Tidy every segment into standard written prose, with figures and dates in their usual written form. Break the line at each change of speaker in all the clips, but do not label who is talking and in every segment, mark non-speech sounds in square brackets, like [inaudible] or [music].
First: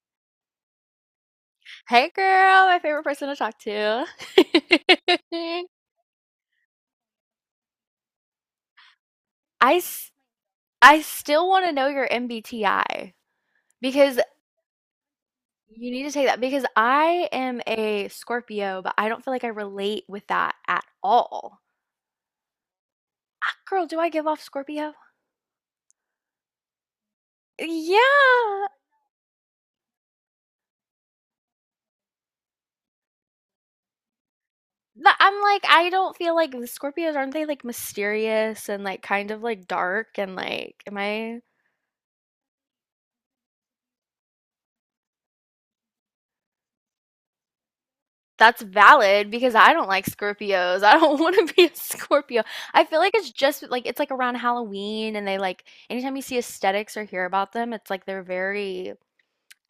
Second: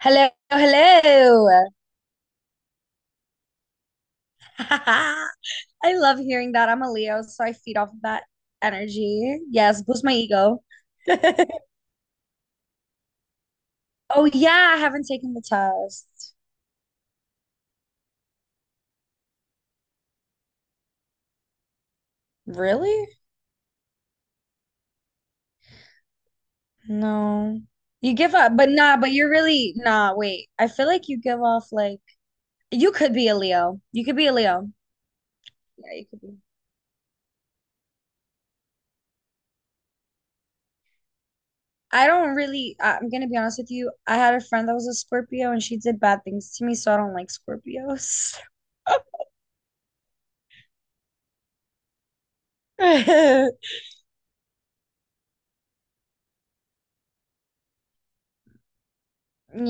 Hello, hello.
Hey girl, my favorite person to talk to.
[laughs]
[laughs]
I love hearing that. I'm a Leo, so I feed off of that energy.
I
Yes, boost
s-
my ego.
I still
[laughs]
want to know your MBTI because
Oh yeah, I haven't taken the
you need to take
test.
that because I am a Scorpio, but I don't feel like I relate with that at all.
Really?
Ah, girl, do I give off Scorpio?
No. You give up,
Yeah.
but nah, but you're really nah, wait. I feel like you give off like you could be a Leo. You could be a Leo.
I'm like, I
Yeah, you
don't
could
feel
be.
like the Scorpios, aren't they like mysterious and like kind of like dark and like am I,
I don't really I- I'm gonna be honest with you. I had a friend that was a Scorpio and she did bad things to me, so I don't like Scorpios.
that's valid because I don't like Scorpios. I don't [laughs] want to be a Scorpio. I feel like it's
[laughs]
just like, it's like around Halloween and they like anytime you see aesthetics or hear about them, it's like they're very,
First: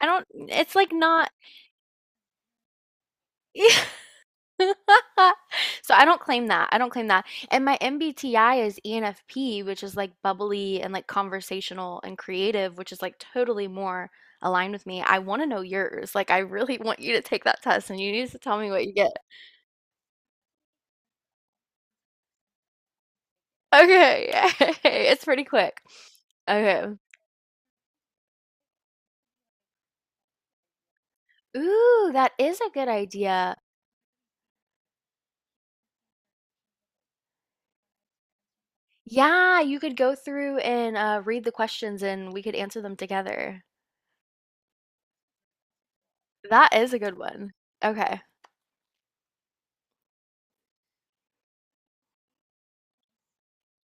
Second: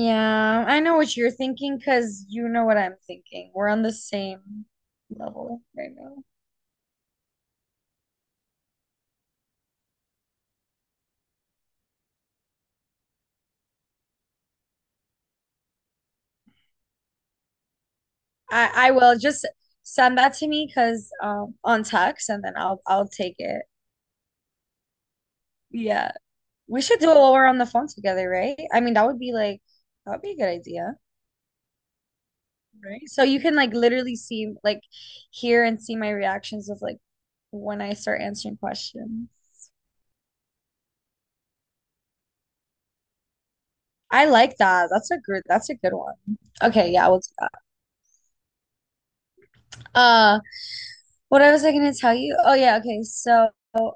I don't, it's
I
like
know what
not.
you're thinking because you know what I'm thinking. We're on the
[laughs]
same level right
So I don't
now.
claim that. I don't claim that. And my MBTI is ENFP, which is like bubbly and like conversational and creative, which is like totally more aligned with me. I want to know yours. Like, I really [laughs] want you to take that test and you need to tell me
I
what
I
you get.
will just send that to me because on text and then I'll take it.
Okay, [laughs] it's pretty quick.
Yeah. We
Okay.
should do it while we're on the phone together, right? I mean, that would be a good idea,
Ooh, that is a good
right? So you
idea.
can like literally see like hear and see my reactions of like when I start answering questions.
Yeah, you could go through and read the questions and we could answer them together.
I like that. That's a good one.
That
Okay,
is a
yeah,
good
we'll do that.
one. Okay.
Uh What I was I gonna tell you? Oh yeah, okay. So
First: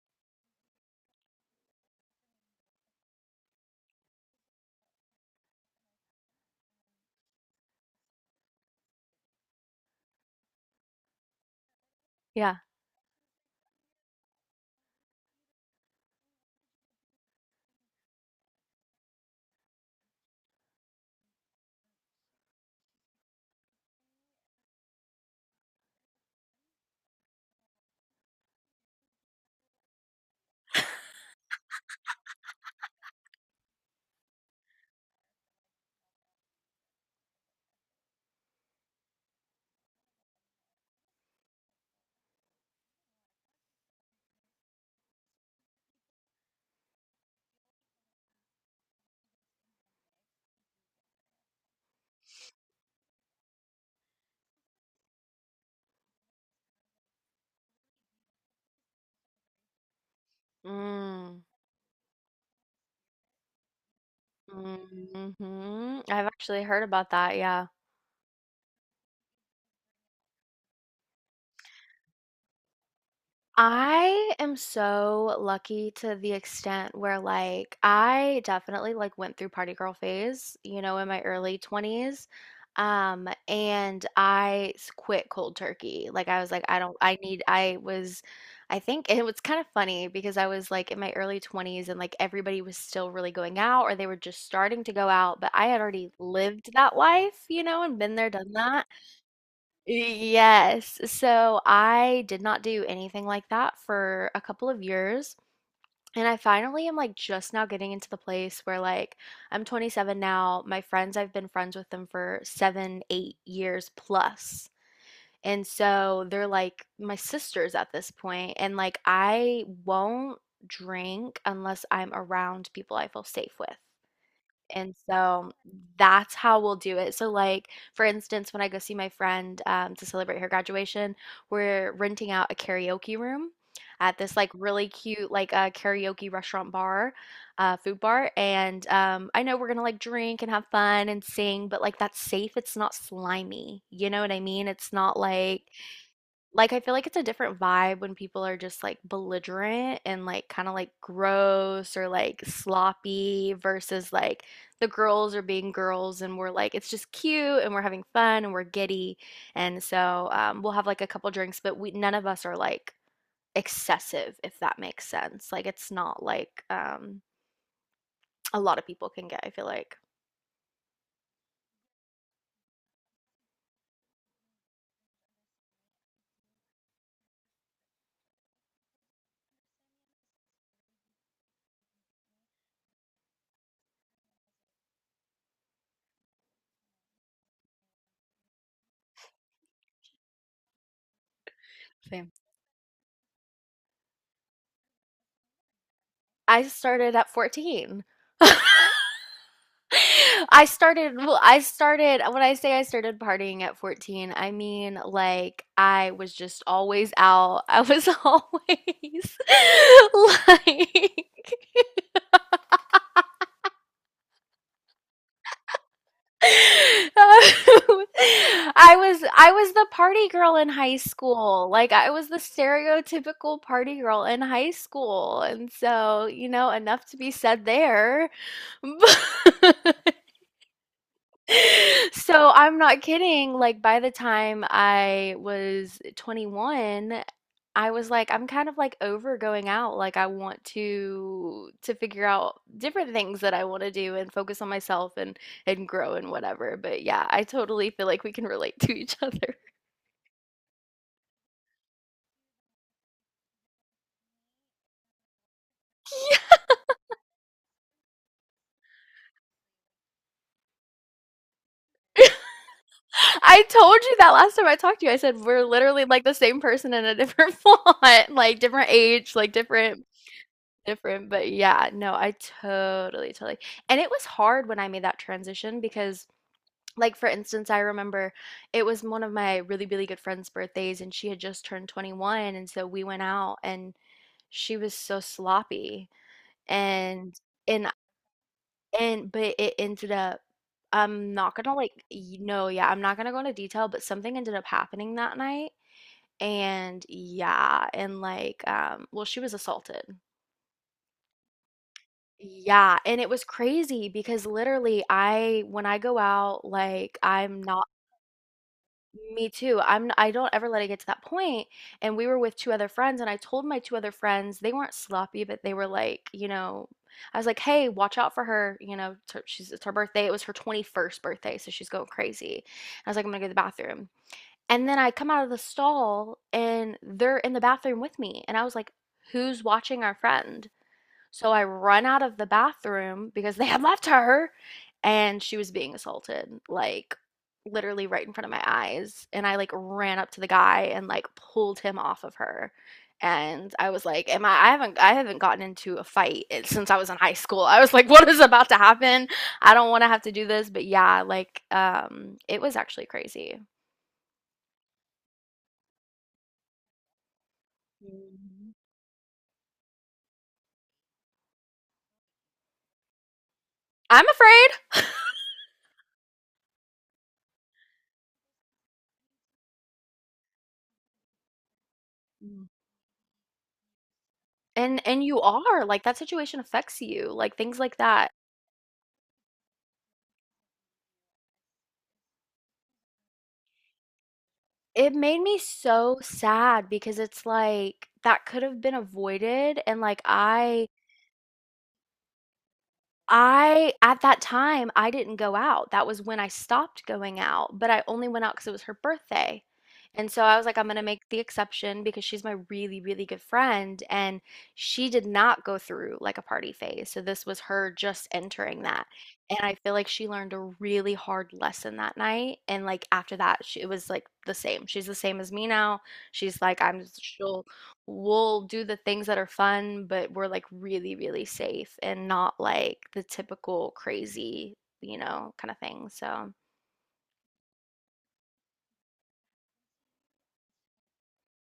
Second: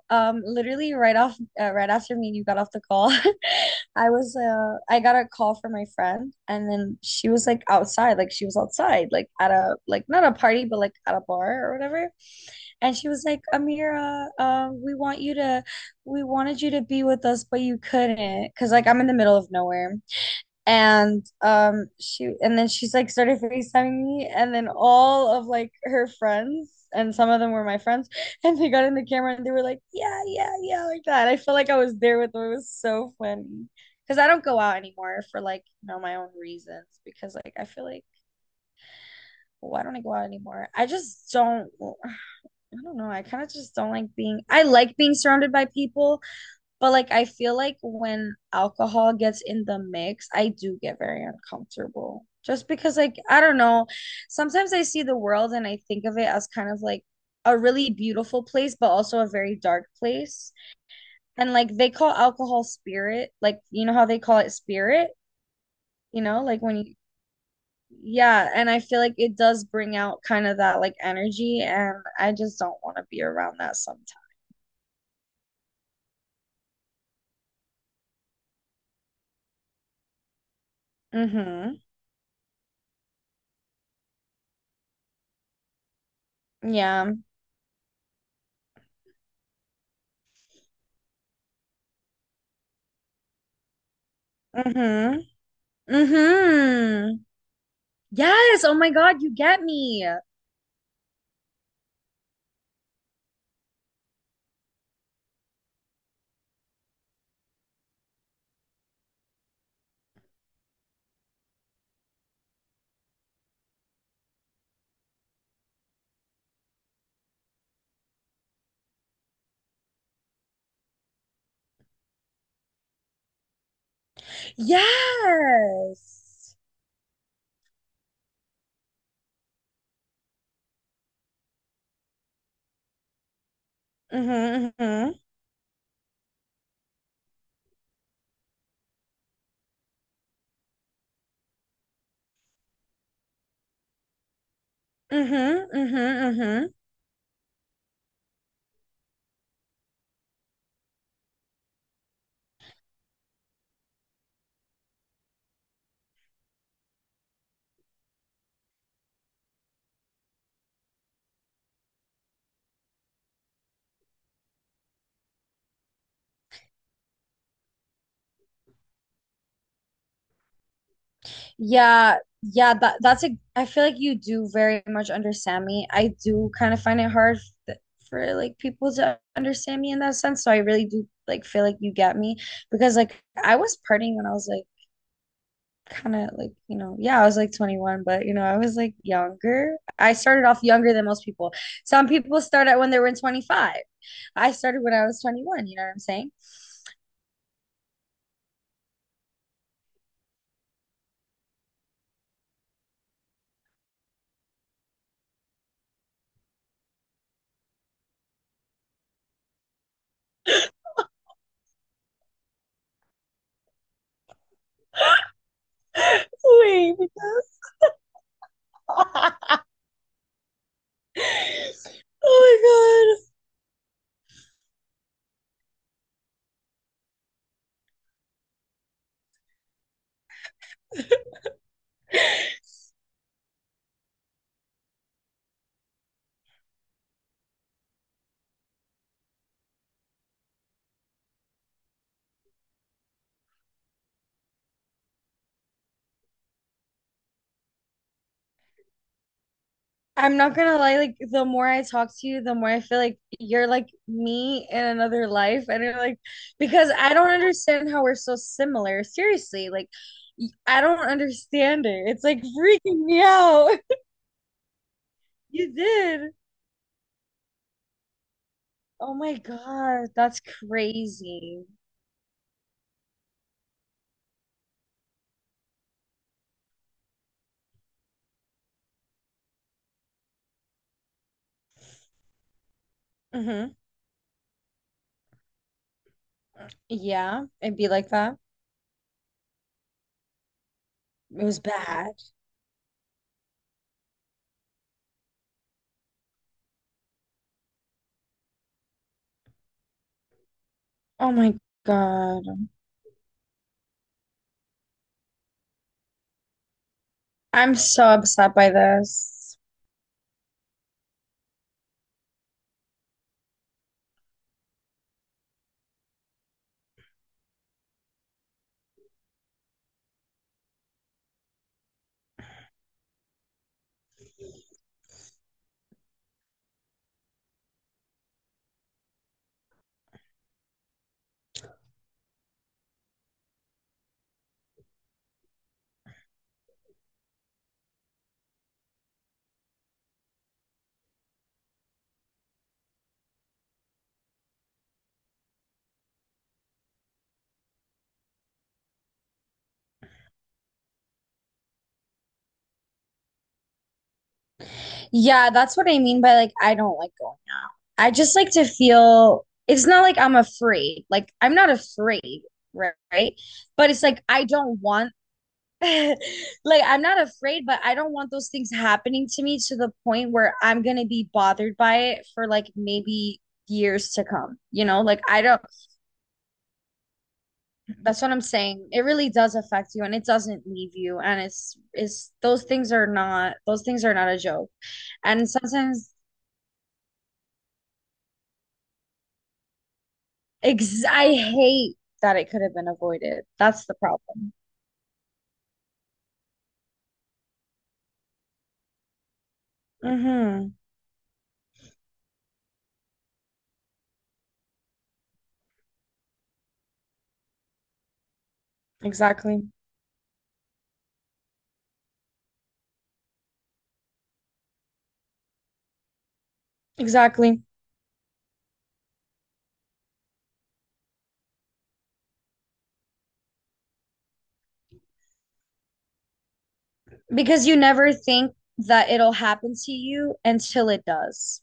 literally right after me and you got off the call, [laughs] I got a call from my friend, and then she was like outside, like she was outside, like at a not a party but like at a bar or whatever.
Yeah.
And she was like, "Amira, we want you to we wanted you to be with us, but you couldn't because like I'm in the middle of nowhere." And she and then she's like started FaceTiming me, and then all of like her friends and some of them were my friends, and they got in the camera, and they were like, yeah, yeah, yeah. Like that, I felt like I was there with them. It was so funny because I don't go out anymore for like you know my own reasons, because like I feel like why don't I go out anymore? I just don't I don't know. I kind of just don't like being I like being surrounded by people, but like I feel like when alcohol gets in the mix, I do get very uncomfortable. Just because like I don't know, sometimes I see the world and I think of it as kind of like a really beautiful place but also a very dark place.
Mm.
And like they call alcohol spirit, like you know how they call it spirit,
Hmm,
you
I've
know, like
actually
when
heard
you
about that. Yeah.
yeah, and I feel like it does bring out kind of that like energy, and I just don't want to be around that sometimes.
I am so lucky to the extent where, like, I definitely like went through party girl phase, you know, in my early
Mm-hmm.
20s. And quit cold turkey. Like I was like, I don't,
Yeah.
I need, I was, I think it was kind of funny because I was like in my early 20s and like everybody was still really going out or they were just starting to go
Mm-hmm.
out, but I had already lived that
Mm-hmm.
life, you know, and been there, done
Yes. Oh
that.
my God, you get me.
Yes. So I did not do anything like that for a couple of years. And I finally am like just now getting into the place where, like, I'm 27 now. My friends, I've been friends with them for seven, 8 years plus. And so they're like my sisters at this point. And like I won't drink unless I'm around people I feel safe with. And so that's
Yes.
how we'll do it. So, like, for instance, when I go see my friend to celebrate her graduation, we're renting out a karaoke room at this like
Mm-hmm,
really
mm-hmm.
cute like a karaoke restaurant bar, food bar. And I know we're gonna like drink and have fun and sing, but like that's safe. It's not slimy. You know what I mean? It's not
Mm-hmm,
like,
mm-hmm, mm-hmm.
like, I feel like it's a different vibe when people are just like belligerent and like kind of like gross or like sloppy versus like the girls are being girls and we're like, it's just cute and we're having fun and we're giddy. And so we'll have like a couple drinks, but we, none of us are like excessive, if that makes sense. Like, it's not like a lot of people can get, I feel like.
Yeah, yeah, that that's a I feel like you do very much understand me. I do kind of find it hard th- for like people to understand me in that sense, so I really do like feel like you get me because like I was partying when I was like kind of like, you know, yeah, I was like 21, but you know, I was like younger. I started off younger than most people. Some
Same.
people start at when they were in 25. I started when I was 21, you know what I'm saying?
I started at 14. [laughs] [laughs] I started, well, I started, when I say I started partying at 14, I mean like I was just always out. I was [laughs] always [laughs] like [laughs] I was the party girl in high school. Like I was the stereotypical party girl in high school. And so, you know, enough to be said there. [laughs] [laughs] So, I'm not kidding, like, by the time I was 21, I was like, I'm kind of like over going out. Like, I want to figure out different things that I want to do and focus on myself and grow and whatever. But yeah, I totally feel like we can relate to each other.
I'm not gonna lie, like the more I talk to you, the more I feel like you're like me in another life. And you're like, because I don't understand how we're so similar. Seriously, like I don't understand it. It's like freaking me
[laughs] I
out. [laughs]
told you that last time I talked to you. I said we're
You
literally like the
did.
same person in a different [laughs] font, like different
Oh
age,
my
like different,
God, that's
different, but
crazy.
yeah, no, I totally, totally, and it was hard when I made that transition because, like, for instance, I remember it was one of my really, really good friend's birthdays, and she had just turned 21, and so we went out,
Hmm.
and she was so sloppy, and
Yeah, it'd be
and
like that.
and but it ended up, I'm
It
not
was
gonna like
bad.
y no, yeah, I'm not gonna go into detail, but something ended up happening that night, and yeah, and like, well, she was assaulted.
Oh my God.
Yeah, and it was crazy because literally I, when I go out, like I'm
I'm
not,
so upset by
me
this.
too. I don't ever let it get to that point. And we were with two other friends and I told my two other friends, they weren't sloppy, but they were like, you know, I was like, "Hey, watch out for her, you know, she's, it's her birthday. It was her 21st birthday, so she's going crazy." I was like, "I'm going to go to the bathroom." And then I come out of the stall and they're in the bathroom with me. And I was like, "Who's watching our friend?" So I run out of the bathroom because they had [laughs] left her and she was being assaulted, like literally right in front of my eyes. And I like ran up to the guy and like pulled him off of her. And I was like, am I, I haven't gotten into a fight since I was in high school. I was like, [laughs] what is about to happen? I don't want to have to do this, but yeah, like it was actually crazy.
Yeah, that's what I mean by like, I don't like going out. I just like to
Mhm.
feel it's not like I'm afraid. Like, I'm not afraid, right? But it's like,
I'm
I
afraid.
don't want, [laughs] like, I'm not afraid, but I don't want those things happening to me to the point where I'm gonna be bothered by it for like
Mm.
maybe years to come, you know? Like,
And you
I don't.
are, like that situation affects you, like things like
That's
that.
what I'm saying. It really does affect you and it doesn't leave you. And it's those things are not those things are not a joke.
It made
And
me
sometimes
so sad because it's like that could have been avoided and like I
ex I hate that it could have been avoided. That's
I
the
at that
problem.
time, I didn't go out. That was when I stopped going out, but I only went out because it was her birthday. And so I was
Mm-hmm.
like, I'm gonna make the exception because she's my really, really good friend, and she did not go through like a party phase. So this was her just entering that. And
Exactly.
I feel like she learned a really hard lesson that night. And like after that, she, it was like the same. She's the same as me now. She's like, I'm,
Exactly.
she'll we'll do the things that are fun, but we're like really, really safe and not like the typical crazy, you know, kind of thing. So
Because you never think that it'll happen to you until it does.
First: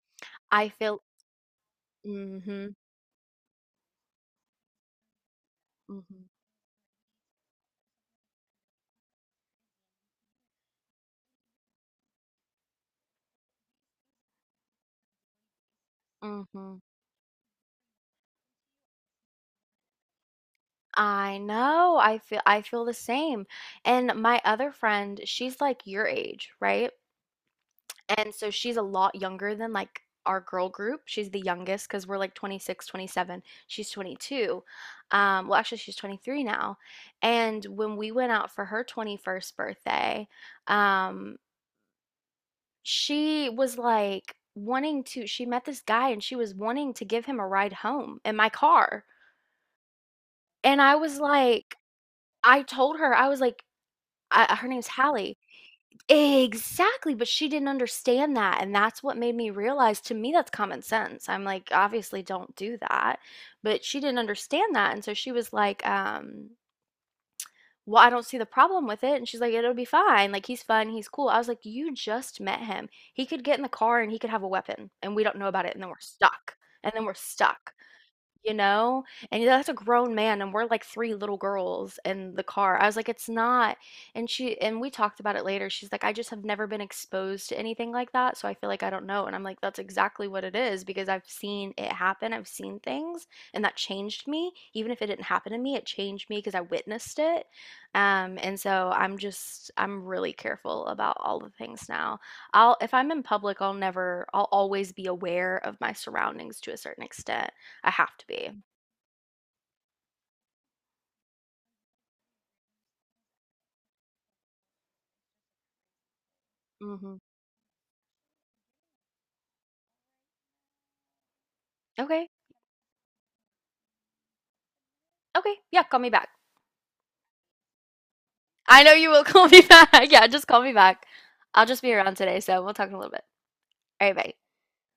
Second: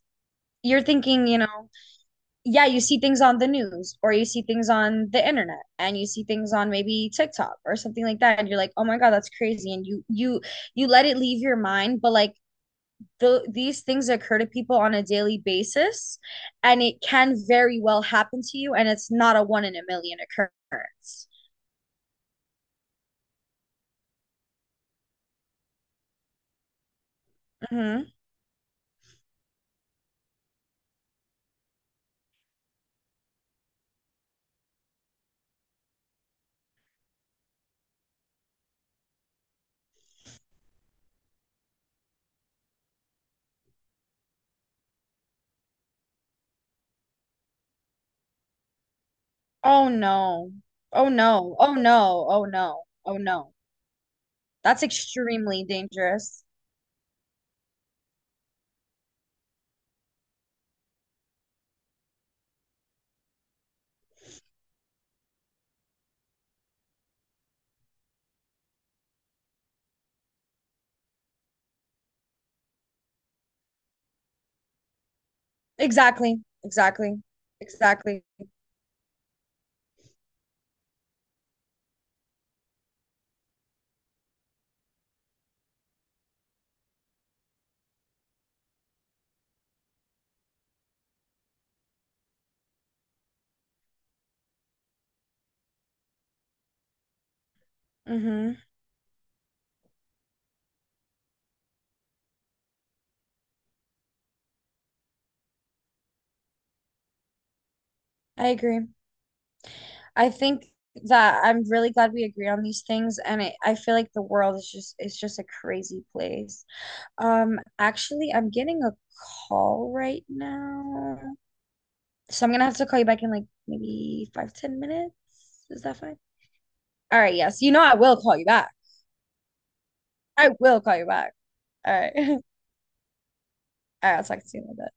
I
You're
feel,
thinking, you know, yeah,
mm-hmm,
you see things on the news or you see things on the internet and you
mm-hmm,
see things on maybe TikTok or something like that and you're like, "Oh my God, that's crazy." And you let it leave your mind, but like these things occur to people on a daily basis
mm hmm.
and it can very well happen to you, and it's not a one in a million occurrence.
I know. I feel the same. And my other friend, she's like your age, right?
Hmm.
And so she's a lot younger than like our girl group. She's the youngest because we're like 26, 27. She's 22. Well, actually, she's 23 now. And when we went out for her 21st birthday, um, she was like wanting to, she met this guy and she was wanting to give him a ride home in my car.
Oh no.
And I
Oh
was
no. Oh
like,
no. Oh
I
no.
told her,
Oh
I was
no.
like, I, her
That's
name's Hallie.
extremely dangerous.
Exactly, but she didn't understand that, and that's what made me realize, to me that's common sense. I'm like, obviously don't do that, but she didn't understand that, and so she was like, "Well, I don't see the problem with it." And she's like, "It'll be fine. Like he's fun, he's cool." I was like, "You just met him. He could get in the car and he could have a weapon, and we don't know about it, and then we're
Exactly.
stuck. And then we're
Exactly.
stuck."
Exactly.
You know? And that's a grown man, and we're like 3 little girls in the car. I was like, "It's not." And she, and we talked about it later. She's like, "I just have never been exposed to anything like that, so I feel like I don't know." And I'm like, "That's exactly what it is because I've seen it happen. I've seen things, and that changed me. Even if it didn't happen to me, it changed me because I witnessed it."
Hmm.
And so I'm just, I'm really careful about all the things now. I'll if I'm in public, I'll never I'll always be aware of my surroundings to a certain extent. I have to
I
be.
agree. I think that I'm really glad we agree on these things, and it, I feel like the world is just a crazy place.
Mhm.
Actually, I'm getting a call right now,
Okay.
so I'm gonna have to call you back in like maybe five, 10 minutes.
Okay. Yeah,
Is that
call me
fine?
back.
All right, yes. You know I will call you back.
I know you will [laughs] call me back. Yeah, just
I
call me
will call
back.
you back.
I'll just be
All right.
around
[laughs] All
today, so we'll talk in a little bit. All right,
right, I'll
bye.
talk to you in a bit.